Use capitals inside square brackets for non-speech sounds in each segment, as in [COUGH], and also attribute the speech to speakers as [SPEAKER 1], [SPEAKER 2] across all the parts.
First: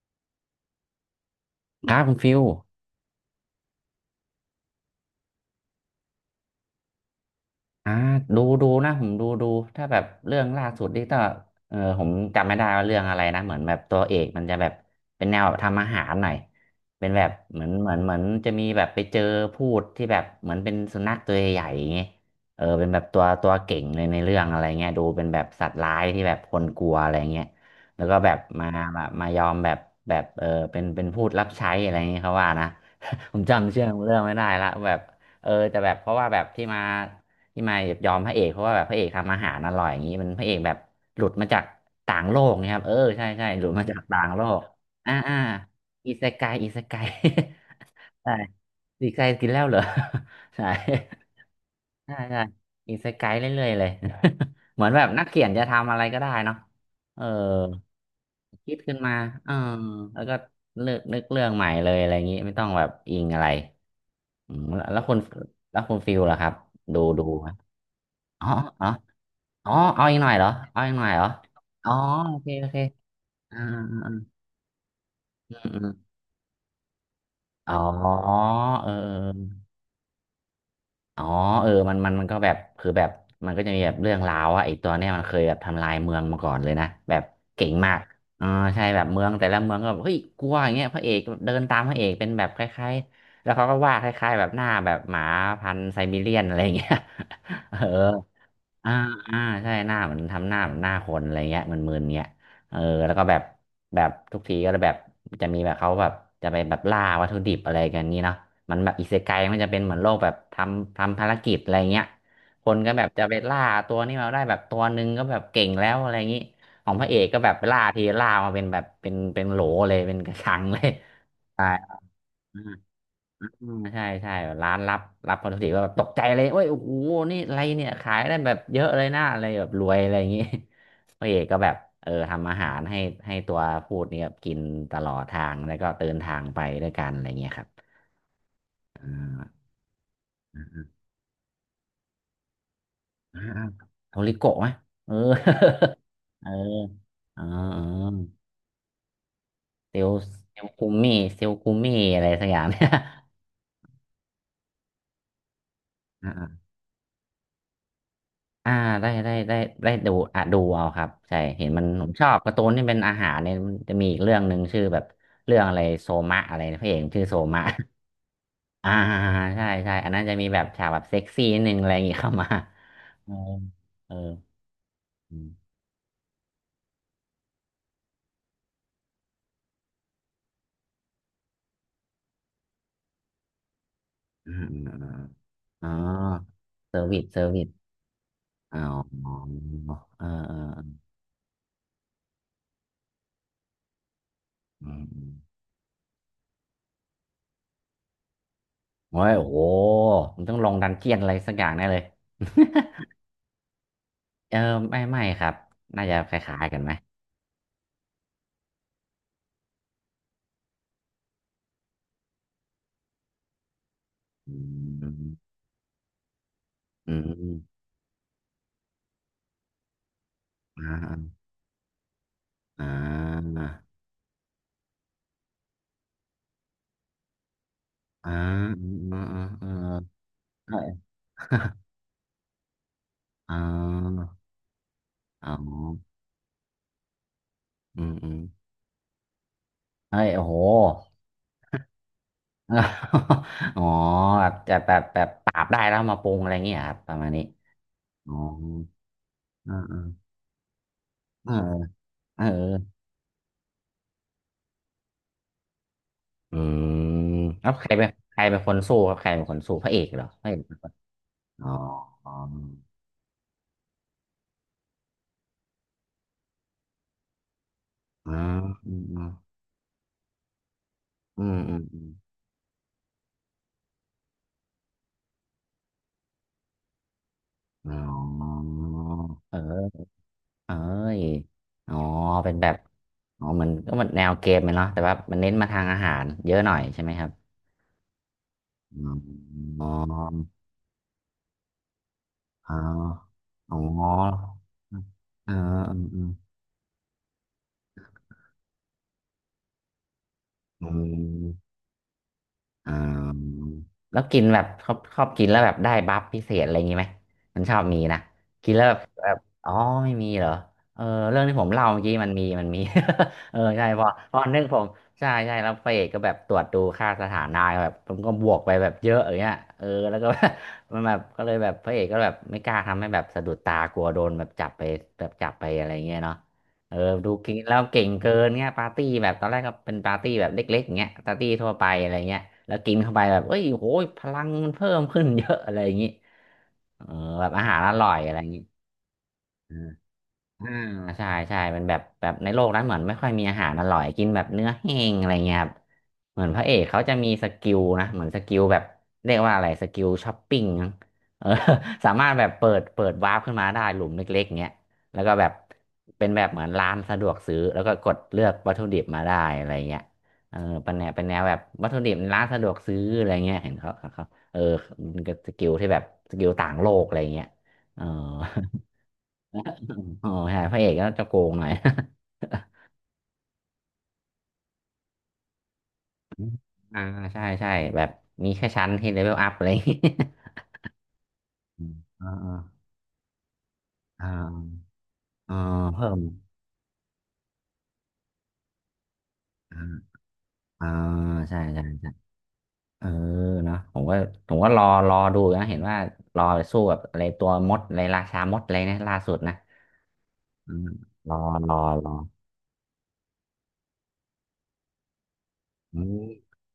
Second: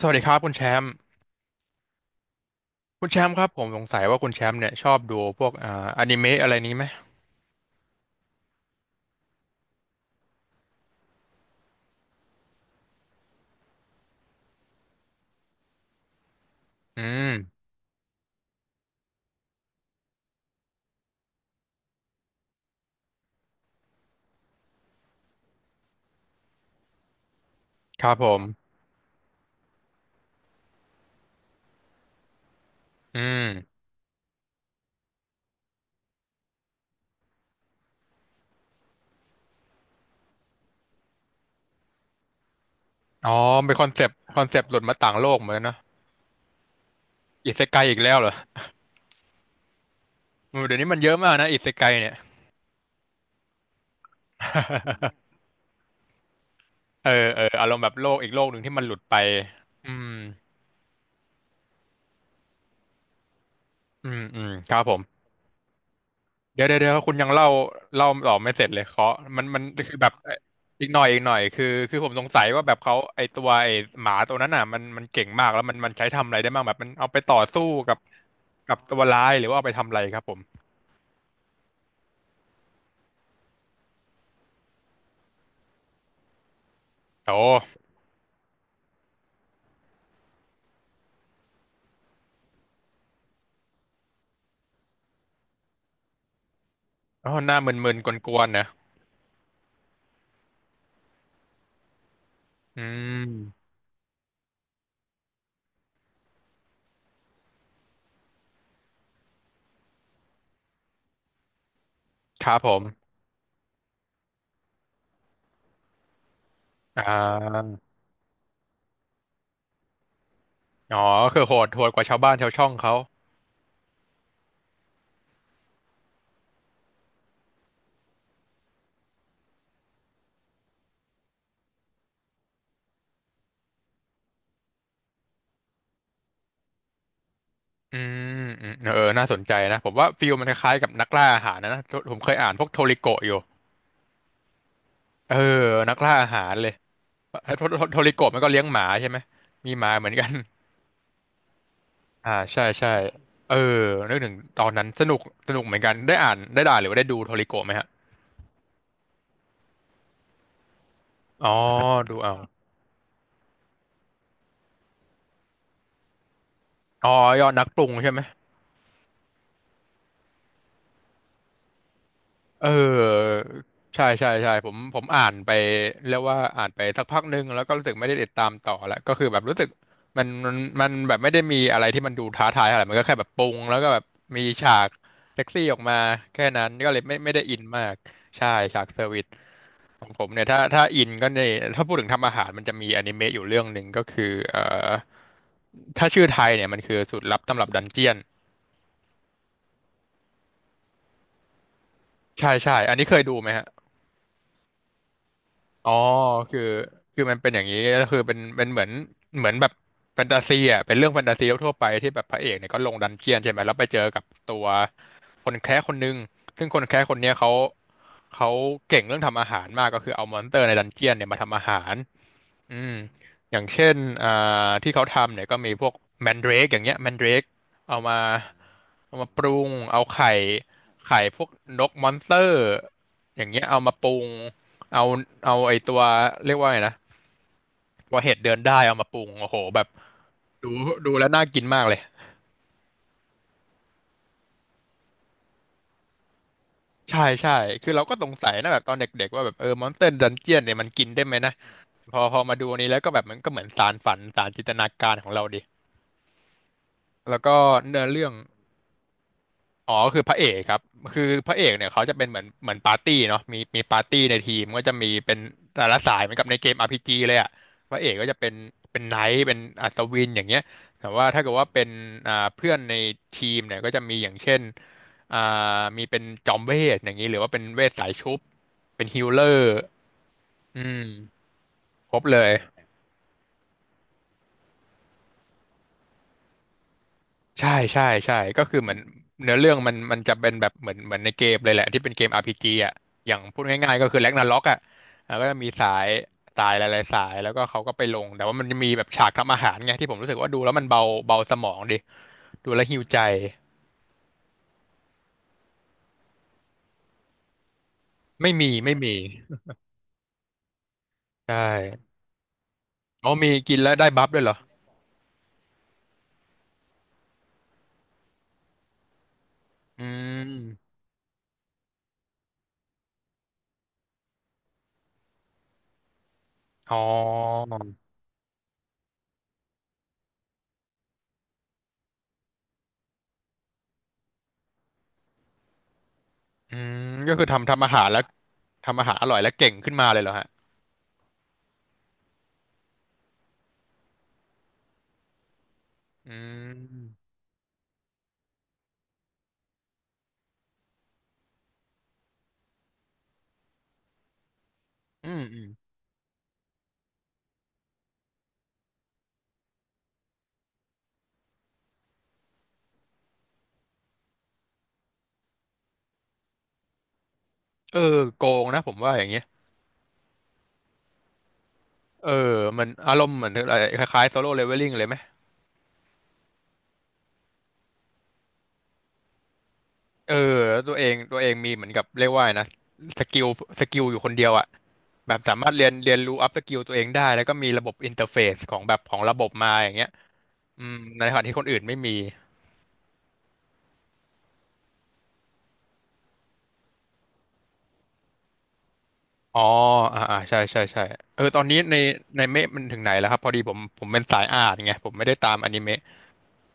[SPEAKER 1] สวัสดีครับคุณแชมป์
[SPEAKER 2] ครับคุณฟิล
[SPEAKER 1] คุณแชมป์ครับผมสงสัยว่าคุณแชมป์เนี่ยชอบดูพวกอนิเมะอะไรนี้ไหม
[SPEAKER 2] อ่าดูนะผมดูถ้าแบบเรื่องล่าสุดนี่ก็ผมจำไม่ได้ว่าเรื่องอะไรนะเหมือนแบบตัวเอกมันจะแบบเป็นแนวแบบทำอาหารหน่อย
[SPEAKER 1] อื
[SPEAKER 2] เป็นแบบ
[SPEAKER 1] ม
[SPEAKER 2] เหมือนจะมีแบบไปเจอพูดที่แบบเหมือนเป็นสุนัขตัวใหญ่ๆอย่างเงี้ยเออเป็นแบบตัวเก่งเลยในเรื่องอะไรเงี้ยดูเป็นแบบสัตว์ร้ายที่แบบคนกลัวอะไรเงี้ย
[SPEAKER 1] ค
[SPEAKER 2] แล้ว
[SPEAKER 1] รั
[SPEAKER 2] ก็
[SPEAKER 1] บผ
[SPEAKER 2] แบบ
[SPEAKER 1] ม
[SPEAKER 2] มาแบบมายอมแบบแบบเออเป็นพูดรับใช้อะไรเงี้ยเขาว่านะ
[SPEAKER 1] อื
[SPEAKER 2] [LAUGHS] ผมจำ
[SPEAKER 1] ม
[SPEAKER 2] เชื่อเรื่องไม่ได้ละแบบเออแต่แบบเพราะว่าแบบที่มา ที่มายแบบยอมพระเอกเพราะว่าแบบพระเอกทำอาหารอร่อยอย่างนี้มันพระเอกแบบหลุดมาจากต่างโลกนะครับเออใช่
[SPEAKER 1] อ๋อ
[SPEAKER 2] ใช่หลุ
[SPEAKER 1] เป็
[SPEAKER 2] ด
[SPEAKER 1] นค
[SPEAKER 2] มา
[SPEAKER 1] อน
[SPEAKER 2] จา
[SPEAKER 1] เซ
[SPEAKER 2] ก
[SPEAKER 1] ปต์
[SPEAKER 2] ต่าง
[SPEAKER 1] ค
[SPEAKER 2] โล
[SPEAKER 1] อนเซ
[SPEAKER 2] ก
[SPEAKER 1] ปต์หลุดมาต่า
[SPEAKER 2] อ่า
[SPEAKER 1] งโล
[SPEAKER 2] อ่า
[SPEAKER 1] กเหมือนกันเนอะ
[SPEAKER 2] อิเซไกอิเซไก
[SPEAKER 1] อิเซไกอีกแล้ว
[SPEAKER 2] [LAUGHS]
[SPEAKER 1] เหร
[SPEAKER 2] ใช่
[SPEAKER 1] อ
[SPEAKER 2] อิเซไกกินแล้วเหรอ [LAUGHS]
[SPEAKER 1] อืม
[SPEAKER 2] ใช่
[SPEAKER 1] เดี๋ยวนี้มันเยอะมากนะอิเซไกเนี่ย
[SPEAKER 2] ใช่ใช่อิเซไกเรื่อยๆเลย [LAUGHS] เหมือนแบบนัก
[SPEAKER 1] [LAUGHS]
[SPEAKER 2] เขียนจะทำอะไรก็ได้เนาะ
[SPEAKER 1] เออ
[SPEAKER 2] เออ
[SPEAKER 1] เอออารมณ์แบบโลกอีกโลกหนึ่งที่
[SPEAKER 2] คิด
[SPEAKER 1] มันหลุ
[SPEAKER 2] ขึ้น
[SPEAKER 1] ด
[SPEAKER 2] มา
[SPEAKER 1] ไป
[SPEAKER 2] เออ
[SPEAKER 1] อืม
[SPEAKER 2] แล้วก็เลือกนึกเรื่องใหม่เลยอะไรอย่างนี้ไม่ต้องแบบอิงอะไร
[SPEAKER 1] อืมอืม
[SPEAKER 2] อืม
[SPEAKER 1] ครับ
[SPEAKER 2] แล้ว
[SPEAKER 1] ผ
[SPEAKER 2] แล้
[SPEAKER 1] ม
[SPEAKER 2] วคุณแล้วคุณฟิลล่ะครับ
[SPEAKER 1] เดี๋ยวเดี๋ยวเดี๋ยว
[SPEAKER 2] ดู
[SPEAKER 1] คุณ
[SPEAKER 2] ดู
[SPEAKER 1] ยังเล่า
[SPEAKER 2] ไหม
[SPEAKER 1] เล่าต่อ
[SPEAKER 2] อ๋อ
[SPEAKER 1] ไม่เสร็จเล
[SPEAKER 2] อ๋
[SPEAKER 1] ย
[SPEAKER 2] อ
[SPEAKER 1] เคาะมันมัน
[SPEAKER 2] อ๋อ
[SPEAKER 1] คือ
[SPEAKER 2] เอา
[SPEAKER 1] แบบ
[SPEAKER 2] อีกหน่อยเหรอเอา
[SPEAKER 1] อีก
[SPEAKER 2] อีก
[SPEAKER 1] หน่
[SPEAKER 2] ห
[SPEAKER 1] อ
[SPEAKER 2] น่
[SPEAKER 1] ย
[SPEAKER 2] อย
[SPEAKER 1] อี
[SPEAKER 2] เหร
[SPEAKER 1] ก
[SPEAKER 2] อ
[SPEAKER 1] หน่อยคือ
[SPEAKER 2] อ๋อ
[SPEAKER 1] คือผมสง
[SPEAKER 2] โอ
[SPEAKER 1] สัย
[SPEAKER 2] เค
[SPEAKER 1] ว่า
[SPEAKER 2] โอ
[SPEAKER 1] แบ
[SPEAKER 2] เค
[SPEAKER 1] บเขาไอตัว
[SPEAKER 2] อ่า
[SPEAKER 1] ไอ
[SPEAKER 2] อ่า
[SPEAKER 1] ห
[SPEAKER 2] อ่า
[SPEAKER 1] มาตัวนั้นน่ะมันมันเก่งมาก
[SPEAKER 2] อืม
[SPEAKER 1] แล้วมัน
[SPEAKER 2] อืม
[SPEAKER 1] มันใช้ทำอะไรได้บ้างแบบมันเอาไปต่อสู้
[SPEAKER 2] อ๋อ
[SPEAKER 1] กับ
[SPEAKER 2] เออ
[SPEAKER 1] กับ
[SPEAKER 2] เออ
[SPEAKER 1] ตัวร้ายหรือว่าเอาไปทำอะไรครับผม
[SPEAKER 2] อ๋อเออมันก็แบบคือแบบมันก็จะมีแบบเรื่องราวว่าไอ้ตัวเนี้ยมันเคยแบบทำลายเมืองมาก่อนเลยนะแบบ
[SPEAKER 1] โอ้
[SPEAKER 2] เก่งมากอ่าใช่แบบเมืองแต่ละเมืองก็แบบเฮ้ยกลัวอย่างเงี้ยพระเอกเดินตามพระเอกเป็นแบบคล้ายๆแล้วเขาก็วาดคล้ายๆแบบหน้าแบบหมาพันธุ์ไซบีเรียนอะไรอย่างเงี้ย
[SPEAKER 1] โอ้หน้าม
[SPEAKER 2] [LAUGHS] เออ
[SPEAKER 1] ึนๆกวนๆนะ
[SPEAKER 2] อ่าอ่าใช่หน้าเหมือนทำหน้าเหมือนหน้าคนอะไรเงี้ยมนมึนๆเงี้ยเออ
[SPEAKER 1] อื
[SPEAKER 2] แล้วก็แบบ
[SPEAKER 1] ม
[SPEAKER 2] แบบทุกทีก็แบบจะมีแบบเขาแบบจะไปแบบล่าวัตถุดิบอะไรกันนี้เนาะมันแบบอิเซไกมันจะเป็นเหมือนโลกแบบทำภารกิจอะไรเงี้ย
[SPEAKER 1] ครับ
[SPEAKER 2] ค
[SPEAKER 1] ผ
[SPEAKER 2] น
[SPEAKER 1] ม
[SPEAKER 2] ก็แบบจะไปล่าตัวนี้มาได้แบบตัวหนึ่งก็แบบเก่งแล้วอะไรอย่างนี้ของ
[SPEAKER 1] อ่
[SPEAKER 2] พระเอกก็แบบไป
[SPEAKER 1] า
[SPEAKER 2] ล่าทีล่ามาเป็นแบบเป็นโหลเลยเป็นกระชังเลย
[SPEAKER 1] อ๋อคือโห
[SPEAKER 2] ใช่
[SPEAKER 1] ดโหดกว่าชาวบ้านชาวช่องเขา
[SPEAKER 2] อืมใช่ใช่แบบร้านรับรับพอดีก็แบบตกใจเลยเว้ยโอ้โหนี่อะไรเนี่ยขายได้แบบเยอะเลยนะอะไรแบบรวยอะไรอย่างงี้ [LAUGHS] พระเอกก็แบบเออทำอาหารให้ให้ตัวพูดเนี่ยกินตลอดทางแล้วก็เดินทางไปด้วยกันอะไรเงี้ยครับ
[SPEAKER 1] อืมอืมเออ
[SPEAKER 2] อ่
[SPEAKER 1] น่าสนใจ
[SPEAKER 2] า
[SPEAKER 1] นะผมว่าฟิลมันคล้ายๆกับ
[SPEAKER 2] อ่า
[SPEAKER 1] นักล่าอาหารนะนะผมเคยอ่านพวกโทริโกะอยู่
[SPEAKER 2] อ่าอ่าโทริโกะไหมเออ
[SPEAKER 1] เออนักล่าอา
[SPEAKER 2] [LAUGHS]
[SPEAKER 1] หา
[SPEAKER 2] เออ
[SPEAKER 1] รเลย
[SPEAKER 2] เออ
[SPEAKER 1] ไอ้โท
[SPEAKER 2] เอ
[SPEAKER 1] โทโทริโกะ
[SPEAKER 2] อ
[SPEAKER 1] มันก็เลี้ยงหมาใช่ไหมมีหมา
[SPEAKER 2] เซ
[SPEAKER 1] เห
[SPEAKER 2] ล
[SPEAKER 1] มือน
[SPEAKER 2] ล์
[SPEAKER 1] กัน
[SPEAKER 2] เซลล์คุมมี่เซลล์คุมมี่อะไร
[SPEAKER 1] อ่า
[SPEAKER 2] สักอย่า
[SPEAKER 1] ใช่
[SPEAKER 2] งเนี่ย
[SPEAKER 1] ใช่เออนึกถึงตอนนั้นสนุกสนุกเหมือนกันได้อ่าน
[SPEAKER 2] [LAUGHS]
[SPEAKER 1] ได้ด่านหรือว่าได้ดูโทริโกะไหมฮะ
[SPEAKER 2] อ่าได้ได้ดูอ่ะดูเอาครับใช่
[SPEAKER 1] อ๋อ
[SPEAKER 2] เห็นมันผม
[SPEAKER 1] ดู
[SPEAKER 2] ชอ
[SPEAKER 1] เอา
[SPEAKER 2] บการ์ตูนที่เป็นอาหารเนี่ยมันจะมีอีกเรื่องหนึ่งชื่อแบบเรื่องอะไรโซมะอะไรนะพระเอก
[SPEAKER 1] อ๋อ
[SPEAKER 2] ชื่อโซ
[SPEAKER 1] ยอด
[SPEAKER 2] มะ
[SPEAKER 1] นักปรุงใช่ไหม
[SPEAKER 2] อ่าใช่ใช่อันนั้นจะมีแบบฉากแบบเซ็กซี่นิดนึงอะไรอย่างงี้ [LAUGHS] เข้ามา
[SPEAKER 1] เอ
[SPEAKER 2] เออ
[SPEAKER 1] อใช่
[SPEAKER 2] เออ
[SPEAKER 1] ใช่ใช่ผมผมอ่าน
[SPEAKER 2] อื
[SPEAKER 1] ไป
[SPEAKER 2] ม
[SPEAKER 1] เรียกว่าอ่านไปสักพักหนึ่งแล้วก็รู้สึกไม่ได้ติดตามต่อแล้วก็คือแบบรู้สึกมันมันมันแบบไม่ได้มีอะไรที่มันดูท้าทายอะไรมันก็แค่แบบปรุงแล้วก็แบบมี
[SPEAKER 2] อ่
[SPEAKER 1] ฉาก
[SPEAKER 2] า
[SPEAKER 1] เซ็กซี่ออก
[SPEAKER 2] อ่า
[SPEAKER 1] มา
[SPEAKER 2] อ่า
[SPEAKER 1] แค่
[SPEAKER 2] อ๋อ
[SPEAKER 1] นั้นก็
[SPEAKER 2] เซ
[SPEAKER 1] เล
[SPEAKER 2] อ
[SPEAKER 1] ย
[SPEAKER 2] ร์
[SPEAKER 1] ไม่
[SPEAKER 2] วิส
[SPEAKER 1] ไม่
[SPEAKER 2] เซ
[SPEAKER 1] ได้
[SPEAKER 2] อร์
[SPEAKER 1] อิน
[SPEAKER 2] วิส
[SPEAKER 1] มากใช่
[SPEAKER 2] อ๋
[SPEAKER 1] ฉา
[SPEAKER 2] อ
[SPEAKER 1] กเซอร์วิส
[SPEAKER 2] เออ
[SPEAKER 1] ของผ
[SPEAKER 2] เอ
[SPEAKER 1] ม
[SPEAKER 2] อ
[SPEAKER 1] เนี่ยถ้าถ้า
[SPEAKER 2] เอ
[SPEAKER 1] อินก็เนี่ยถ้าพูดถึงทำอาหารมันจะมีอนิเมะอยู่เรื่องหนึ่งก็คืออ
[SPEAKER 2] อืมอืม
[SPEAKER 1] ถ้าชื่อไทยเนี่ยมันคือสูตรลับตำรับดันเจียน
[SPEAKER 2] โอ้ยโอ้โหมันต้องลงดันเจียนอะไรสักอย่างแน่เลย
[SPEAKER 1] ใช่ใช่อันนี้เคยดูไหมฮะ
[SPEAKER 2] [LAUGHS] เออไม่ครับ
[SPEAKER 1] อ๋อ
[SPEAKER 2] น่าจะค
[SPEAKER 1] คื
[SPEAKER 2] ล้า
[SPEAKER 1] อ
[SPEAKER 2] ยๆกันไหม
[SPEAKER 1] คือมันเป็นอย่างนี้ก็คือเป็นเป็นเหมือนเหมือนแบบแฟนตาซีอ่ะเป็นเรื่องแฟนตาซีทั่วๆไปที่แบบพระเอกเนี่ยก็ลงดันเจียนใช่ไหมแล้วไปเจอกับ
[SPEAKER 2] อื
[SPEAKER 1] ตัวคน
[SPEAKER 2] ม
[SPEAKER 1] แคระคนหนึ่งซึ่งคนแคระค
[SPEAKER 2] อื
[SPEAKER 1] นเนี้ยเขา
[SPEAKER 2] ม
[SPEAKER 1] เขาเก่งเรื่องทำอาหารมากก็คือเอามอนสเตอร์ในดัน
[SPEAKER 2] อ่า
[SPEAKER 1] เจียน
[SPEAKER 2] อ่า
[SPEAKER 1] เนี่ยมาทำอาหาร อื
[SPEAKER 2] อ่
[SPEAKER 1] ม
[SPEAKER 2] า
[SPEAKER 1] อย่างเช่นอ่าที่เขาทำเนี่ยก็มีพวกแมนเดรกอย่างเงี้ยแมนเดรกเอามา
[SPEAKER 2] อ่า
[SPEAKER 1] เอา
[SPEAKER 2] อ่า
[SPEAKER 1] มาปรุ
[SPEAKER 2] อ่า
[SPEAKER 1] งเอาไข่
[SPEAKER 2] ใช่
[SPEAKER 1] ไข่พวก
[SPEAKER 2] [LAUGHS]
[SPEAKER 1] นกมอนสเตอร์อย่าง
[SPEAKER 2] อ่
[SPEAKER 1] เงี้ยเอามาปรุ
[SPEAKER 2] า
[SPEAKER 1] งเอา
[SPEAKER 2] อ๋อ
[SPEAKER 1] เอาไอตัวเรียกว่าไงนะ
[SPEAKER 2] อืม
[SPEAKER 1] ตัว
[SPEAKER 2] อื
[SPEAKER 1] เห็ด
[SPEAKER 2] ม
[SPEAKER 1] เดินได้เอามาปรุงโอ้โหแบบ
[SPEAKER 2] เฮ้ยโอ้โห
[SPEAKER 1] ดูดูแล้วน่ากินมากเลย
[SPEAKER 2] [LAUGHS] อ๋อแบบจะแบบแบบปราบได้แล้วมาปรุงอะไรเงี้ยครับประ
[SPEAKER 1] ใช่
[SPEAKER 2] มาณนี้
[SPEAKER 1] ใช่คือเราก็ส
[SPEAKER 2] อ๋
[SPEAKER 1] ง
[SPEAKER 2] อ
[SPEAKER 1] สัยนะแบบตอนเด็กๆว่าแบบเออ
[SPEAKER 2] อ่
[SPEAKER 1] มอนสเตอร์ดั
[SPEAKER 2] า
[SPEAKER 1] นเจียนเนี่ยมันกินได้ไหมนะ
[SPEAKER 2] อ่า
[SPEAKER 1] พอพ
[SPEAKER 2] เอ
[SPEAKER 1] อ
[SPEAKER 2] อ
[SPEAKER 1] มาดูอันนี้แล้วก็แบบมันก็เหมือนสานฝันสานจินตนาการของเราดิ
[SPEAKER 2] เอออืม
[SPEAKER 1] แล้วก็
[SPEAKER 2] แล้วใคร
[SPEAKER 1] เนื้
[SPEAKER 2] เป็
[SPEAKER 1] อ
[SPEAKER 2] น
[SPEAKER 1] เรื่อง
[SPEAKER 2] ใครเป็นคนสู้ครับใครเป็นคนสู้พ
[SPEAKER 1] อ๋
[SPEAKER 2] ระ
[SPEAKER 1] อ
[SPEAKER 2] เอก
[SPEAKER 1] คื
[SPEAKER 2] เห
[SPEAKER 1] อ
[SPEAKER 2] รอ
[SPEAKER 1] พระเอ
[SPEAKER 2] พระเอ
[SPEAKER 1] ก
[SPEAKER 2] ก
[SPEAKER 1] ค
[SPEAKER 2] เป็
[SPEAKER 1] รั
[SPEAKER 2] น
[SPEAKER 1] บ
[SPEAKER 2] คน
[SPEAKER 1] คือพระเอ
[SPEAKER 2] อ๋อ
[SPEAKER 1] กเนี่ยเขาจะเป็
[SPEAKER 2] อ๋
[SPEAKER 1] น
[SPEAKER 2] อ
[SPEAKER 1] เหมือนเหมือนปาร์ตี้เนาะมีมีปาร์ตี้ในทีมก็จะมีเป็นแต่ละสายเหมือนกับในเกม RPG เลยอ่ะพระเอกก็
[SPEAKER 2] อ๋อ
[SPEAKER 1] จะเป็น
[SPEAKER 2] อื
[SPEAKER 1] เป็น
[SPEAKER 2] ม
[SPEAKER 1] ไน
[SPEAKER 2] อื
[SPEAKER 1] ท์เป็นอัศวินอย่างเงี้ยแต่ว่า
[SPEAKER 2] ม
[SPEAKER 1] ถ้า
[SPEAKER 2] อื
[SPEAKER 1] เกิด
[SPEAKER 2] ม
[SPEAKER 1] ว่า
[SPEAKER 2] อื
[SPEAKER 1] เป็น
[SPEAKER 2] ม
[SPEAKER 1] เพื่อนในทีมเนี่ยก็จะมีอย่างเช่นอ่ามีเป็นจอมเวทอย่างนี้หรือว่าเป็นเวท
[SPEAKER 2] อ๋
[SPEAKER 1] สายชุบ
[SPEAKER 2] อ
[SPEAKER 1] เป็นฮีลเลอ
[SPEAKER 2] เออ
[SPEAKER 1] ร์
[SPEAKER 2] เอ้
[SPEAKER 1] อืม
[SPEAKER 2] ยอ๋อ
[SPEAKER 1] ครบเลย
[SPEAKER 2] เป็นแบบ อ๋อเหมือนก็มันแนวเกมเลยเนาะแต่ว่ามันเน้นมาทางอาหารเยอะหน่อยใช่ไหมครับ
[SPEAKER 1] ใช่ ใช่ ใช่ ก็คือเหมือนเนื้อเรื่อง
[SPEAKER 2] อ๋อ
[SPEAKER 1] มันมันจะเป็นแบบเหมือนเหมือนในเกมเลยแหละที่เป็นเกม RPG
[SPEAKER 2] อ๋อ
[SPEAKER 1] อ่ะ อย่างพูด
[SPEAKER 2] อ๋อ
[SPEAKER 1] ง่ายๆ
[SPEAKER 2] อ๋
[SPEAKER 1] ก็
[SPEAKER 2] อ
[SPEAKER 1] คือแร็กนาร็อกอ่ะก็
[SPEAKER 2] เออ
[SPEAKER 1] จะมีสา
[SPEAKER 2] เออ
[SPEAKER 1] ย
[SPEAKER 2] เออ
[SPEAKER 1] สายหลายๆสายแล้วก็เขาก็ไปลง แต่ว่ามันจะมีแบบฉากทำอาหารไงที่ผมรู้สึกว่าดูแล้วมัน
[SPEAKER 2] อื
[SPEAKER 1] เบาเบาสม
[SPEAKER 2] ม
[SPEAKER 1] องดิ ดูแล้ว
[SPEAKER 2] อ่
[SPEAKER 1] หิวใจ
[SPEAKER 2] าแล้วกินแบบชอบกินแล้วแบบได้บัฟพิเศษอะไรอย่างงี้ไหมมันชอบมีนะ
[SPEAKER 1] ไม่มี
[SPEAKER 2] กินแล้ว
[SPEAKER 1] ไม่
[SPEAKER 2] แบบ
[SPEAKER 1] มี
[SPEAKER 2] แบบอ๋อไม่มีเหรอเออเรื่อง
[SPEAKER 1] ใช่
[SPEAKER 2] ที่ผมเล่าเมื่อกี้มันมี [LAUGHS] มันมี
[SPEAKER 1] อ๋อมี
[SPEAKER 2] [LAUGHS] เออ
[SPEAKER 1] กิน
[SPEAKER 2] ใช่
[SPEAKER 1] แล้ว
[SPEAKER 2] พ
[SPEAKER 1] ได้
[SPEAKER 2] อ
[SPEAKER 1] บัฟ
[SPEAKER 2] พ
[SPEAKER 1] ด้ว
[SPEAKER 2] อ
[SPEAKER 1] ยเหรอ
[SPEAKER 2] นึกผมใช่ใช่แล้วพระเอกก็แบบตรวจดูค่าสถานะแบบผมก็บวกไปแบบเยอะอย่างเงี้ยเออ
[SPEAKER 1] อื
[SPEAKER 2] แล้วก็ [LAUGHS]
[SPEAKER 1] ม
[SPEAKER 2] มันแบบก็เลยแบบพระเอกก็แบบไม่กล้าทำให้แบบสะดุดตากลัวโดนแบบจับไปแบบจับไปอะไรอย่างเงี้ยเนาะ
[SPEAKER 1] อ๋
[SPEAKER 2] เอ
[SPEAKER 1] อ
[SPEAKER 2] อ ดูกินแล้วเก่งเกินเงี้ยปาร์ตี้แบบตอนแรกก็เป็นปาร์ตี้แบบเล็กๆเงี้ยปาร์ตี้ทั่วไปอะไรเงี้ย แล้วกินเข้าไปแบบเอ้ยโหยพลังมันเพิ่มขึ้นเยอะอะไรอย่างงี้
[SPEAKER 1] อืม
[SPEAKER 2] เออ
[SPEAKER 1] ก็คื
[SPEAKER 2] แบ
[SPEAKER 1] อ
[SPEAKER 2] บอา
[SPEAKER 1] ทำ
[SPEAKER 2] หาร
[SPEAKER 1] ทำอา
[SPEAKER 2] อ
[SPEAKER 1] หาร
[SPEAKER 2] ร่อย
[SPEAKER 1] แล้ว
[SPEAKER 2] อะไรอย่างงี้
[SPEAKER 1] ทำอาหารอร่อยแล้วเก่งขึ้นมาเลยเหรอฮะ
[SPEAKER 2] อ่าใช่ใช่มันแบบในโลกนั้นเหมือนไม่ค่อยมีอาหารอร่อยกินแบบเนื้อแห้งอะไรเงี้ยครับ
[SPEAKER 1] อื
[SPEAKER 2] เหมือนพระเอกเขาจะมี
[SPEAKER 1] ม
[SPEAKER 2] สกิลนะเหมือนสกิลแบบเรียกว่าอะไรสกิลช้อปปิ้งมั้งเออ [LAUGHS] สามารถแบบเปิดวาร์ปขึ้นมาได้หลุมเล็กๆเงี้ยแล้ว
[SPEAKER 1] อื
[SPEAKER 2] ก็
[SPEAKER 1] ม
[SPEAKER 2] แบบ
[SPEAKER 1] อืม
[SPEAKER 2] เป็นแบบเหมือนร้านสะดวกซื้อแล้วก็กดเลือกวัตถุดิบมาได้อะไรเงี้ยเออเป็นแนวเป็นแนวแบบวัตถุดิบในร้านสะดวกซื้ออะไรเงี้ยเห็นเขาเออมันก็สกิลที่แบบสกิลต่างโลกอะไรเงี้ย
[SPEAKER 1] เออ
[SPEAKER 2] เออ
[SPEAKER 1] โกงนะผมว่าอย่างเงี้ย
[SPEAKER 2] [LAUGHS] อ๋อใช่พระเอกก็จะโกงหน่อย [LAUGHS]
[SPEAKER 1] เออมันอารมณ์เหมือนอะไรคล้ายๆโซโล่เลเวลลิ่งเลยไหม
[SPEAKER 2] อ่าใช่ใช่แบบมีแค่ชั้นที่เลเวลอัพอะไรอย่างงี้
[SPEAKER 1] เออแล้วตัวเองมี
[SPEAKER 2] [LAUGHS]
[SPEAKER 1] เห
[SPEAKER 2] อื
[SPEAKER 1] มือน
[SPEAKER 2] ม
[SPEAKER 1] กับเรี
[SPEAKER 2] อ่า
[SPEAKER 1] ยกว่าไงนะสกิลสกิลอยู่
[SPEAKER 2] อ่
[SPEAKER 1] คนเดียวอะ
[SPEAKER 2] า
[SPEAKER 1] แบบสา
[SPEAKER 2] อ่า
[SPEAKER 1] มารถเรีย
[SPEAKER 2] อ่า
[SPEAKER 1] น
[SPEAKER 2] เพิ่
[SPEAKER 1] เรียน
[SPEAKER 2] ม
[SPEAKER 1] รู้อัพสกิลตัวเองได้แล้วก็มีระบบอินเทอร์เฟซของระบบมาอย่างเงี้
[SPEAKER 2] อ่า
[SPEAKER 1] ยอื
[SPEAKER 2] อ่า
[SPEAKER 1] มในขณะที่
[SPEAKER 2] ใช่
[SPEAKER 1] คนอื่น
[SPEAKER 2] ใช่
[SPEAKER 1] ไม่
[SPEAKER 2] ใช่
[SPEAKER 1] มี
[SPEAKER 2] เออเนาะผมก็ผมก็รอดูนะเห็นว่ารอไปสู้กับอะไรตัวมดอะไรราชามดอะไรนะล่าสุดนะ
[SPEAKER 1] อ๋ออ่าอ่าใช่
[SPEAKER 2] อื
[SPEAKER 1] ใช่
[SPEAKER 2] ม
[SPEAKER 1] ใช่
[SPEAKER 2] รอ
[SPEAKER 1] เออตอน
[SPEAKER 2] ร
[SPEAKER 1] นี้
[SPEAKER 2] อ
[SPEAKER 1] ใน
[SPEAKER 2] รอ
[SPEAKER 1] ในเมะมันถึงไหนแล้วครับพอดีผมเป็นสายอ่านไงผมไม่ได้ตามอนิ
[SPEAKER 2] อื
[SPEAKER 1] เมะ
[SPEAKER 2] ม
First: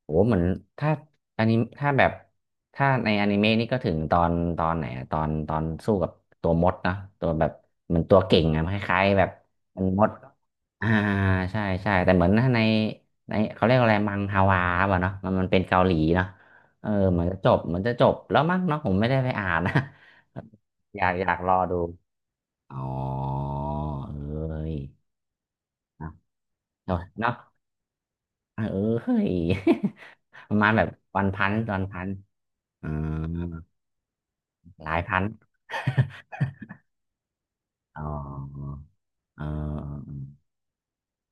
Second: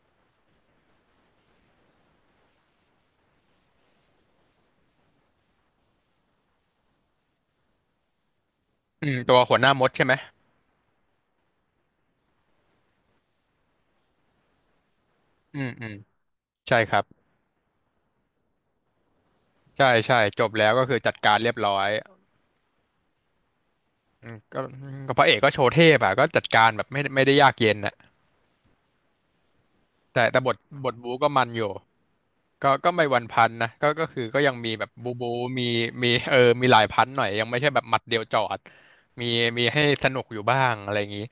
[SPEAKER 2] โหเหมือนถ้าอันนี้ถ้าแบบถ้าในอนิเมะนี่ก็ถึงตอนตอนไหนอะตอนตอนสู้กับตัวมดนะตัวแบบเหมือนตัวเก่งอะคล้า
[SPEAKER 1] อื
[SPEAKER 2] ย
[SPEAKER 1] ม
[SPEAKER 2] ๆแบบ
[SPEAKER 1] ตัวหัวหน้าม
[SPEAKER 2] มัน
[SPEAKER 1] ด
[SPEAKER 2] ม
[SPEAKER 1] ใช่
[SPEAKER 2] ด
[SPEAKER 1] ไหม
[SPEAKER 2] อ่าใช่ใช่แต่เหมือนถ้าในในเขาเรียกอะไรมังฮวาป่ะเนาะมัน
[SPEAKER 1] อื
[SPEAKER 2] เป็น
[SPEAKER 1] ม
[SPEAKER 2] เกา
[SPEAKER 1] อื
[SPEAKER 2] ห
[SPEAKER 1] ม
[SPEAKER 2] ลีเนาะ
[SPEAKER 1] ใช่
[SPEAKER 2] เออ
[SPEAKER 1] ครับ
[SPEAKER 2] เหมือนจะจบเหมือนจะจบแล้วมั้งเนาะผมไม่ได้ไปอ่านนะ
[SPEAKER 1] ใช่ใช่จบแล้วก็คื
[SPEAKER 2] [LAUGHS]
[SPEAKER 1] อ
[SPEAKER 2] อยา
[SPEAKER 1] จั
[SPEAKER 2] ก
[SPEAKER 1] ด
[SPEAKER 2] อยา
[SPEAKER 1] การ
[SPEAKER 2] ก
[SPEAKER 1] เรี
[SPEAKER 2] ร
[SPEAKER 1] ย
[SPEAKER 2] อ
[SPEAKER 1] บ
[SPEAKER 2] ดู
[SPEAKER 1] ร้อย
[SPEAKER 2] อ๋อเอ
[SPEAKER 1] อืม
[SPEAKER 2] ้
[SPEAKER 1] ก็
[SPEAKER 2] ย
[SPEAKER 1] ก็พระเอกก็โชว์เทพอ่ะ
[SPEAKER 2] เ
[SPEAKER 1] ก็จัดการแบบ
[SPEAKER 2] นา
[SPEAKER 1] ไม่
[SPEAKER 2] ะ
[SPEAKER 1] ได้ยากเย็นน่ะ
[SPEAKER 2] เออเฮ้ย
[SPEAKER 1] แต่บ
[SPEAKER 2] [LAUGHS] ป
[SPEAKER 1] ท
[SPEAKER 2] ระมาณแบ
[SPEAKER 1] บ
[SPEAKER 2] บ
[SPEAKER 1] ทบู
[SPEAKER 2] วั
[SPEAKER 1] ก็
[SPEAKER 2] น
[SPEAKER 1] มั
[SPEAKER 2] พั
[SPEAKER 1] น
[SPEAKER 2] น
[SPEAKER 1] อยู่
[SPEAKER 2] ตอนพัน
[SPEAKER 1] ก็
[SPEAKER 2] อ่า
[SPEAKER 1] ก็ไม่วันพันนะก็คือก็ยังมีแบ
[SPEAKER 2] ห
[SPEAKER 1] บ
[SPEAKER 2] ลาย
[SPEAKER 1] บู
[SPEAKER 2] พัน
[SPEAKER 1] บูมีมีเออมีหลายพันหน่อยยังไม่ใช่แบบหมั
[SPEAKER 2] อ๋
[SPEAKER 1] ด
[SPEAKER 2] อ
[SPEAKER 1] เดียวจอดมีมีให้ส
[SPEAKER 2] ออ
[SPEAKER 1] นุกอยู่บ้างอะไรอย่างนี้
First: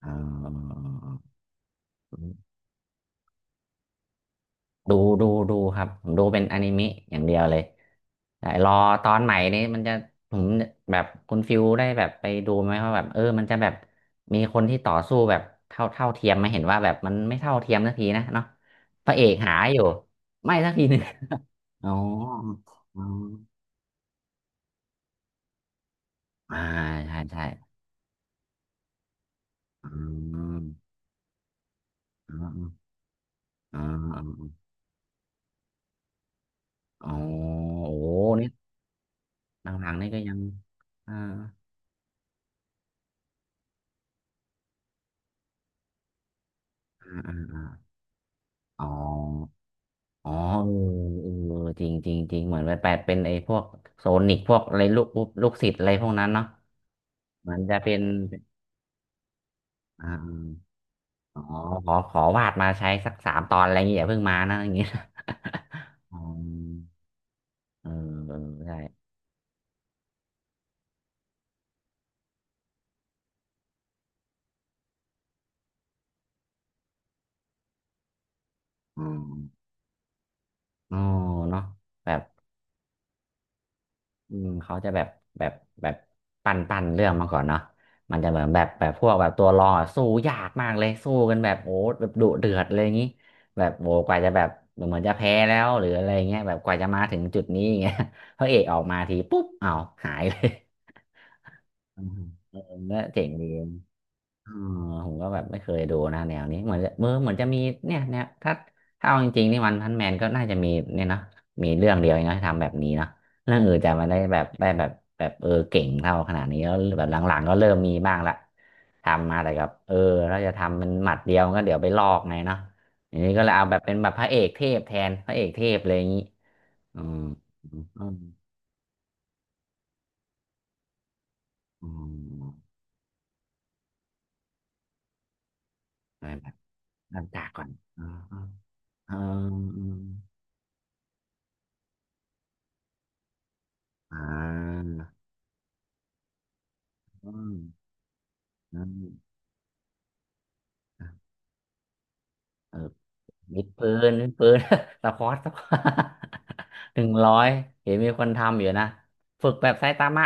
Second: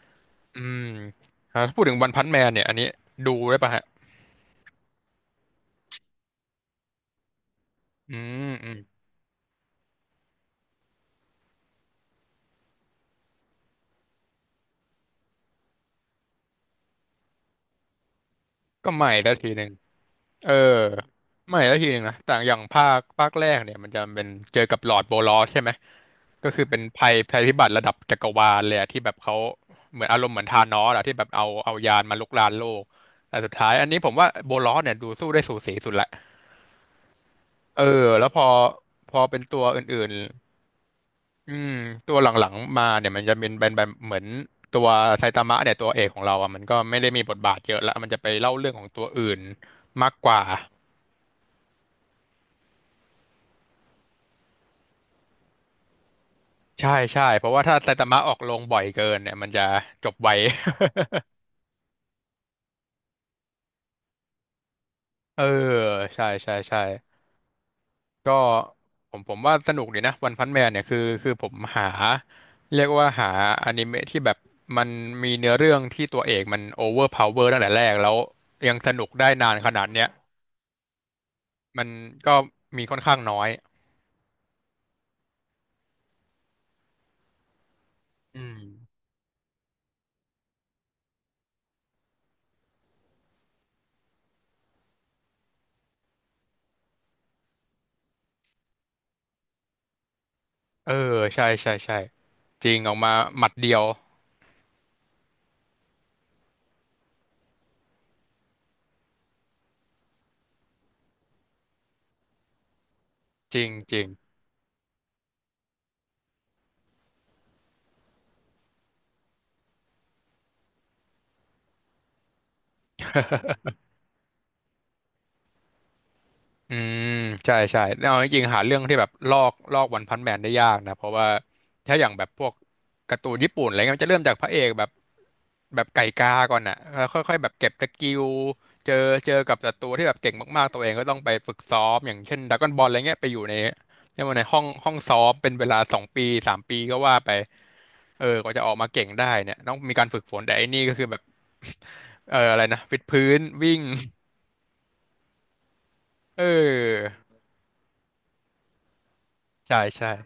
[SPEAKER 2] เออ
[SPEAKER 1] อืม
[SPEAKER 2] เออ
[SPEAKER 1] ถ้าพูดถึงวันพันแมนเนี่ยอันนี้ดูได้ปะฮะ
[SPEAKER 2] ดูดูดูครับผมดูเป็นอนิเมะอย่างเดียวเลย
[SPEAKER 1] อืม
[SPEAKER 2] แต่
[SPEAKER 1] อื
[SPEAKER 2] รอ
[SPEAKER 1] ม
[SPEAKER 2] ตอนใหม่นี้มันจะผมแบบคุณฟิวได้แบบไปดูไหมว่าแบบเออมันจะแบบมีคนที่ต่อสู้แบบเท่าเท่าเทียมไหมเห็นว่าแบบมันไม่เท่าเทียมสักทีนะเนาะ
[SPEAKER 1] ก็ให
[SPEAKER 2] พ
[SPEAKER 1] ม่
[SPEAKER 2] ระเอ
[SPEAKER 1] แล้ว
[SPEAKER 2] ก
[SPEAKER 1] ที
[SPEAKER 2] หา
[SPEAKER 1] หนึ่ง
[SPEAKER 2] อยู่
[SPEAKER 1] เออ
[SPEAKER 2] ไม่สักทีหนึ่ง
[SPEAKER 1] ไม่แล้ว
[SPEAKER 2] [LAUGHS] อ๋
[SPEAKER 1] ที
[SPEAKER 2] อ
[SPEAKER 1] หนึ่งนะแต่อย่างภา
[SPEAKER 2] อ๋
[SPEAKER 1] ค
[SPEAKER 2] อ
[SPEAKER 1] ภาคแรกเนี่ยมันจะเป็นเจอกับลอร์ดโบลอสใช่ไหมก็
[SPEAKER 2] อ่า
[SPEAKER 1] คือเป็นภัย
[SPEAKER 2] ใช่
[SPEAKER 1] ภัย
[SPEAKER 2] ใช่
[SPEAKER 1] พิบัติระดับจักรวาลเลยอะที่แบบเขา
[SPEAKER 2] อื
[SPEAKER 1] เหมือนอารมณ์เหมือนธา
[SPEAKER 2] ม
[SPEAKER 1] นอสอะที่แบบเอายานมาลุก
[SPEAKER 2] อื
[SPEAKER 1] รานโล
[SPEAKER 2] ม
[SPEAKER 1] กแต่สุดท้าย
[SPEAKER 2] อื
[SPEAKER 1] อัน
[SPEAKER 2] ม
[SPEAKER 1] นี้ผม
[SPEAKER 2] อื
[SPEAKER 1] ว่า
[SPEAKER 2] มอม
[SPEAKER 1] โบลอสเนี่ยดูสู้ได้สูสีสุดละ
[SPEAKER 2] อ๋อ
[SPEAKER 1] เอ
[SPEAKER 2] โอ้
[SPEAKER 1] อแล้วพอ
[SPEAKER 2] นี่
[SPEAKER 1] พอเป็นตัว
[SPEAKER 2] ห
[SPEAKER 1] อ
[SPEAKER 2] ลังๆ
[SPEAKER 1] ื่
[SPEAKER 2] นี่
[SPEAKER 1] น
[SPEAKER 2] ก็ยังอ่า
[SPEAKER 1] ๆอืมตัวหลังๆมาเนี่ยมันจะเป็นแบบเหมือนตัวไซตามะเนี่ยตัวเอกของเราอ่ะมันก็ไม่ได้มี
[SPEAKER 2] อ่า
[SPEAKER 1] บทบาท
[SPEAKER 2] อ่า
[SPEAKER 1] เยอะละมันจะไปเล่าเรื่องข
[SPEAKER 2] อ๋อ
[SPEAKER 1] องตัวอื่นมากก
[SPEAKER 2] อ๋อ
[SPEAKER 1] ว่า
[SPEAKER 2] เออเออจริงจริงจริงเหมือนไปแปดเป็นไอ้พวกโซนิกพวกอะไรลูกปุ๊บลูกศิษย์อะไรพวกนั้นเนาะ
[SPEAKER 1] ใช่ใช่เพ
[SPEAKER 2] เหมื
[SPEAKER 1] ราะ
[SPEAKER 2] อน
[SPEAKER 1] ว่าถ้า
[SPEAKER 2] จะ
[SPEAKER 1] ไซ
[SPEAKER 2] เป็น
[SPEAKER 1] ตามะออกลงบ่อยเกินเนี่ยมันจะจ
[SPEAKER 2] อ่
[SPEAKER 1] บไว
[SPEAKER 2] า
[SPEAKER 1] [LAUGHS]
[SPEAKER 2] อ๋อขอขอวาดมาใช้สักสามตอนอะไรอย่างเงี้ยอย่าเพิ่งมานะอย่างเงี้ย
[SPEAKER 1] เออ
[SPEAKER 2] [LAUGHS] อ๋
[SPEAKER 1] ใช่ใช่ใช่
[SPEAKER 2] อเออ
[SPEAKER 1] ก็
[SPEAKER 2] เออใช่
[SPEAKER 1] ผมว่าสนุกดีนะวันพันแมนเนี่ยคือผมหาเรียกว่าหาอนิเมะที่แบบมันมีเนื้อเรื่องที่ตัวเอกมันโอเวอร์พาวเวอร์ตั้งแต่แรกแล้วยังสนุ
[SPEAKER 2] อ
[SPEAKER 1] กได้
[SPEAKER 2] ม
[SPEAKER 1] นานขนาดเนี้ย
[SPEAKER 2] อ๋อเนาะ
[SPEAKER 1] มัน
[SPEAKER 2] แบบ
[SPEAKER 1] ก็มีค่อนข้างน้อย
[SPEAKER 2] อืมเขาจะแบบแบบแบบปั่นปั่นเรื่องมาก่อนเนาะมันจะเหมือ
[SPEAKER 1] อื
[SPEAKER 2] น
[SPEAKER 1] ม
[SPEAKER 2] แบบพวกแบบตัวรองอะสู้ยากมากเลยสู้กันแบบโอ้แบบดุเดือดเลยอย่างงี้แบบโอ้กว่าจะแบบเหมือนจะแพ้แล้วหรืออะไรเงี้ยแบบกว่าจะมาถึงจุดนี้อย่างเงี้ย [LAUGHS] พระเอกออกมาทีปุ๊บอ้าวหายเลย
[SPEAKER 1] เออใช่ใช่ใช่
[SPEAKER 2] อืม [LAUGHS] เออ
[SPEAKER 1] จริงออก
[SPEAKER 2] เนี่ย
[SPEAKER 1] มา
[SPEAKER 2] เจ๋ง
[SPEAKER 1] หมั
[SPEAKER 2] ดี
[SPEAKER 1] ดเดียว
[SPEAKER 2] อ๋อผมก็แบบไม่เคยดูนะแนวนี้เหมือนจะเมือเหมือนจะมีเนี่ยเนี่ยถ้าถ้าเอาจริงๆนี่วันพันแมนก็น่าจะมีเนี่ยเนอะมีเรื่องเดียวเองเนอะที่ทำแบบนี้เนอะเรื่
[SPEAKER 1] จ
[SPEAKER 2] อง
[SPEAKER 1] ริง
[SPEAKER 2] อื่นจะ
[SPEAKER 1] จริง
[SPEAKER 2] ไมาได้แบบได้แบบแบบเออเก่งเท่าขนาดนี้แล้วแบบหลังๆก็เริ่มมีบ้างละทำมาแต่กับเออเราจะทำมันหมัดเดียวก็เดี๋ยวไปลอกไงเนาะอย่างนี้ก็เลยเอาแบบเป็นแบบพระเอกเทพแทนพระเอกเทพเลยอย่างนี้
[SPEAKER 1] อื
[SPEAKER 2] อื
[SPEAKER 1] ม
[SPEAKER 2] ม
[SPEAKER 1] ใช่
[SPEAKER 2] อืม
[SPEAKER 1] ใช่
[SPEAKER 2] อืม
[SPEAKER 1] เอาจริงๆหาเรื่องที่แบบลอกวันพันแมนได้ยากนะเพราะว่า
[SPEAKER 2] อื
[SPEAKER 1] ถ้าอย่างแบบพ
[SPEAKER 2] ม
[SPEAKER 1] วกการ์ตูนญี่ปุ่นอะไรเงี้ยมันจะเริ่มจากพระเอกแบบไก่
[SPEAKER 2] อะ
[SPEAKER 1] กา
[SPEAKER 2] ไรแบบ
[SPEAKER 1] ก่อนอ่ะแล้วค่
[SPEAKER 2] น้ำ
[SPEAKER 1] อยๆ
[SPEAKER 2] ตา
[SPEAKER 1] แบบ
[SPEAKER 2] ก่อ
[SPEAKER 1] เก็
[SPEAKER 2] น
[SPEAKER 1] บส
[SPEAKER 2] อ๋อ
[SPEAKER 1] กิล
[SPEAKER 2] อ๋อ
[SPEAKER 1] เจอ
[SPEAKER 2] อ๋
[SPEAKER 1] เจอกับศัต
[SPEAKER 2] อ
[SPEAKER 1] รูที่แบบเก่งมากๆตัวเองก็ต้องไปฝึกซ้อมอย่างเช่นดราก้อนบอลอะไรเงี้ยไปอยู่ใน
[SPEAKER 2] อ๋
[SPEAKER 1] เรียกว่าในห้องซ้
[SPEAKER 2] อ
[SPEAKER 1] อมเป็นเวลา2 ปี3 ปีก็ว่า
[SPEAKER 2] อื
[SPEAKER 1] ไป
[SPEAKER 2] ม
[SPEAKER 1] เออกว่าจะออก
[SPEAKER 2] อื
[SPEAKER 1] มาเก่งได้
[SPEAKER 2] ม
[SPEAKER 1] เนี่ยต้องมีการฝึกฝนแต่ไอ้นี่ก็คือแบบ [LAUGHS] เอออะไร
[SPEAKER 2] เอ
[SPEAKER 1] นะ
[SPEAKER 2] อ
[SPEAKER 1] วิดพื้น
[SPEAKER 2] วิด
[SPEAKER 1] วิ่ง
[SPEAKER 2] พื้นวิดพื้น [LAUGHS] สควอต
[SPEAKER 1] เอ
[SPEAKER 2] [LAUGHS] ห
[SPEAKER 1] อ
[SPEAKER 2] นึ่งร้อยเห็นมีคนทำอยู่นะฝึกแบบ
[SPEAKER 1] ใช่
[SPEAKER 2] ไซตา
[SPEAKER 1] ใช่
[SPEAKER 2] มะ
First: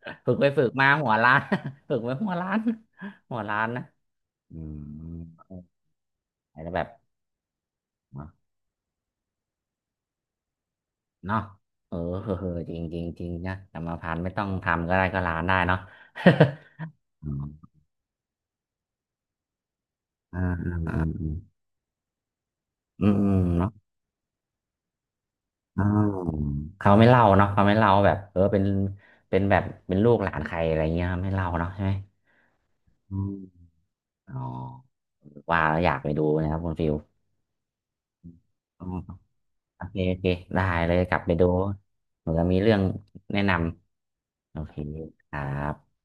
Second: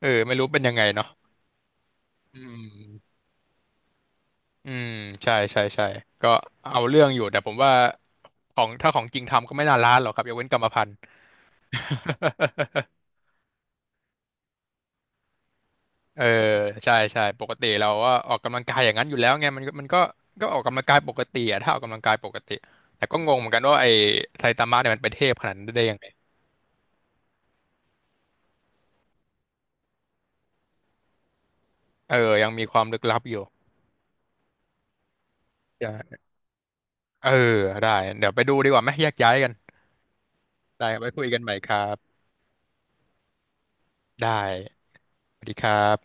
[SPEAKER 1] เออ
[SPEAKER 2] ฝึ
[SPEAKER 1] ไม่
[SPEAKER 2] กไป
[SPEAKER 1] รู้เป็น
[SPEAKER 2] ฝึก
[SPEAKER 1] ยังไง
[SPEAKER 2] มา
[SPEAKER 1] เนาะ
[SPEAKER 2] หัวล้าน [LAUGHS] ฝึกไปหัว
[SPEAKER 1] อื
[SPEAKER 2] ล้าน
[SPEAKER 1] ม
[SPEAKER 2] [LAUGHS] หัวล้านนะอื
[SPEAKER 1] อื
[SPEAKER 2] ม
[SPEAKER 1] มใช่ใช่ใช่ก็
[SPEAKER 2] อาจจะ
[SPEAKER 1] เอา
[SPEAKER 2] แบบ
[SPEAKER 1] เรื่องอยู่แต่ผมว่า
[SPEAKER 2] เนาะ
[SPEAKER 1] ของถ้าของจริงทำก็ไม่น่าล้านหรอกครับยกเว้นกรรมพันธุ์
[SPEAKER 2] เนาะเออ [LAUGHS] เออเออจริงจริง
[SPEAKER 1] [LAUGHS]
[SPEAKER 2] จริงนะกรรมพันธุ์ไม่ต้องทำก็ได้ก็ล้านได้เนาะ
[SPEAKER 1] เออใช่ใช่ปกติ
[SPEAKER 2] [LAUGHS] อ
[SPEAKER 1] เราก็ออกกำลังกายอย่างนั้นอยู่แล้วไงมันก็มันก็
[SPEAKER 2] อ
[SPEAKER 1] ก็ออกกำลังกายปก
[SPEAKER 2] อืม
[SPEAKER 1] ติอะถ้าออกกำลังกายปกติแต่
[SPEAKER 2] อื
[SPEAKER 1] ก็ง
[SPEAKER 2] ม
[SPEAKER 1] งเหมือนกัน
[SPEAKER 2] เนาะ
[SPEAKER 1] ว่าไอ้ไซตามะเนี่ยมันเป็นเทพขนาดนั้นได้
[SPEAKER 2] อ่า
[SPEAKER 1] ยังไง
[SPEAKER 2] เขาไม่เล่าเนาะเขาไม่เล่าแบบเออเป็นเป็นแบบเป็นลูกหลานใครอะไรเงี้ยไม่เล่าเนาะใช่ไหม
[SPEAKER 1] เออยังมีความลึก
[SPEAKER 2] อื
[SPEAKER 1] ลับอ
[SPEAKER 2] ม
[SPEAKER 1] ยู่
[SPEAKER 2] อ๋อว่าแล้วอยากไป
[SPEAKER 1] ใช่
[SPEAKER 2] ดูนะครับคุณฟิล
[SPEAKER 1] เออได้เดี๋ยวไปดูดีกว่า
[SPEAKER 2] อ๋อ
[SPEAKER 1] ไหมแยกย้ายกัน
[SPEAKER 2] โอเคโอเคได้
[SPEAKER 1] ได้
[SPEAKER 2] เลย
[SPEAKER 1] ไว้
[SPEAKER 2] กลับ
[SPEAKER 1] คุย
[SPEAKER 2] ไป
[SPEAKER 1] กัน
[SPEAKER 2] ดู
[SPEAKER 1] ใหม่ครับ
[SPEAKER 2] เหมือนมีเรื่องแนะน
[SPEAKER 1] ได้
[SPEAKER 2] ำโอเคค
[SPEAKER 1] ส
[SPEAKER 2] รั
[SPEAKER 1] วัสดีค
[SPEAKER 2] บ
[SPEAKER 1] รับ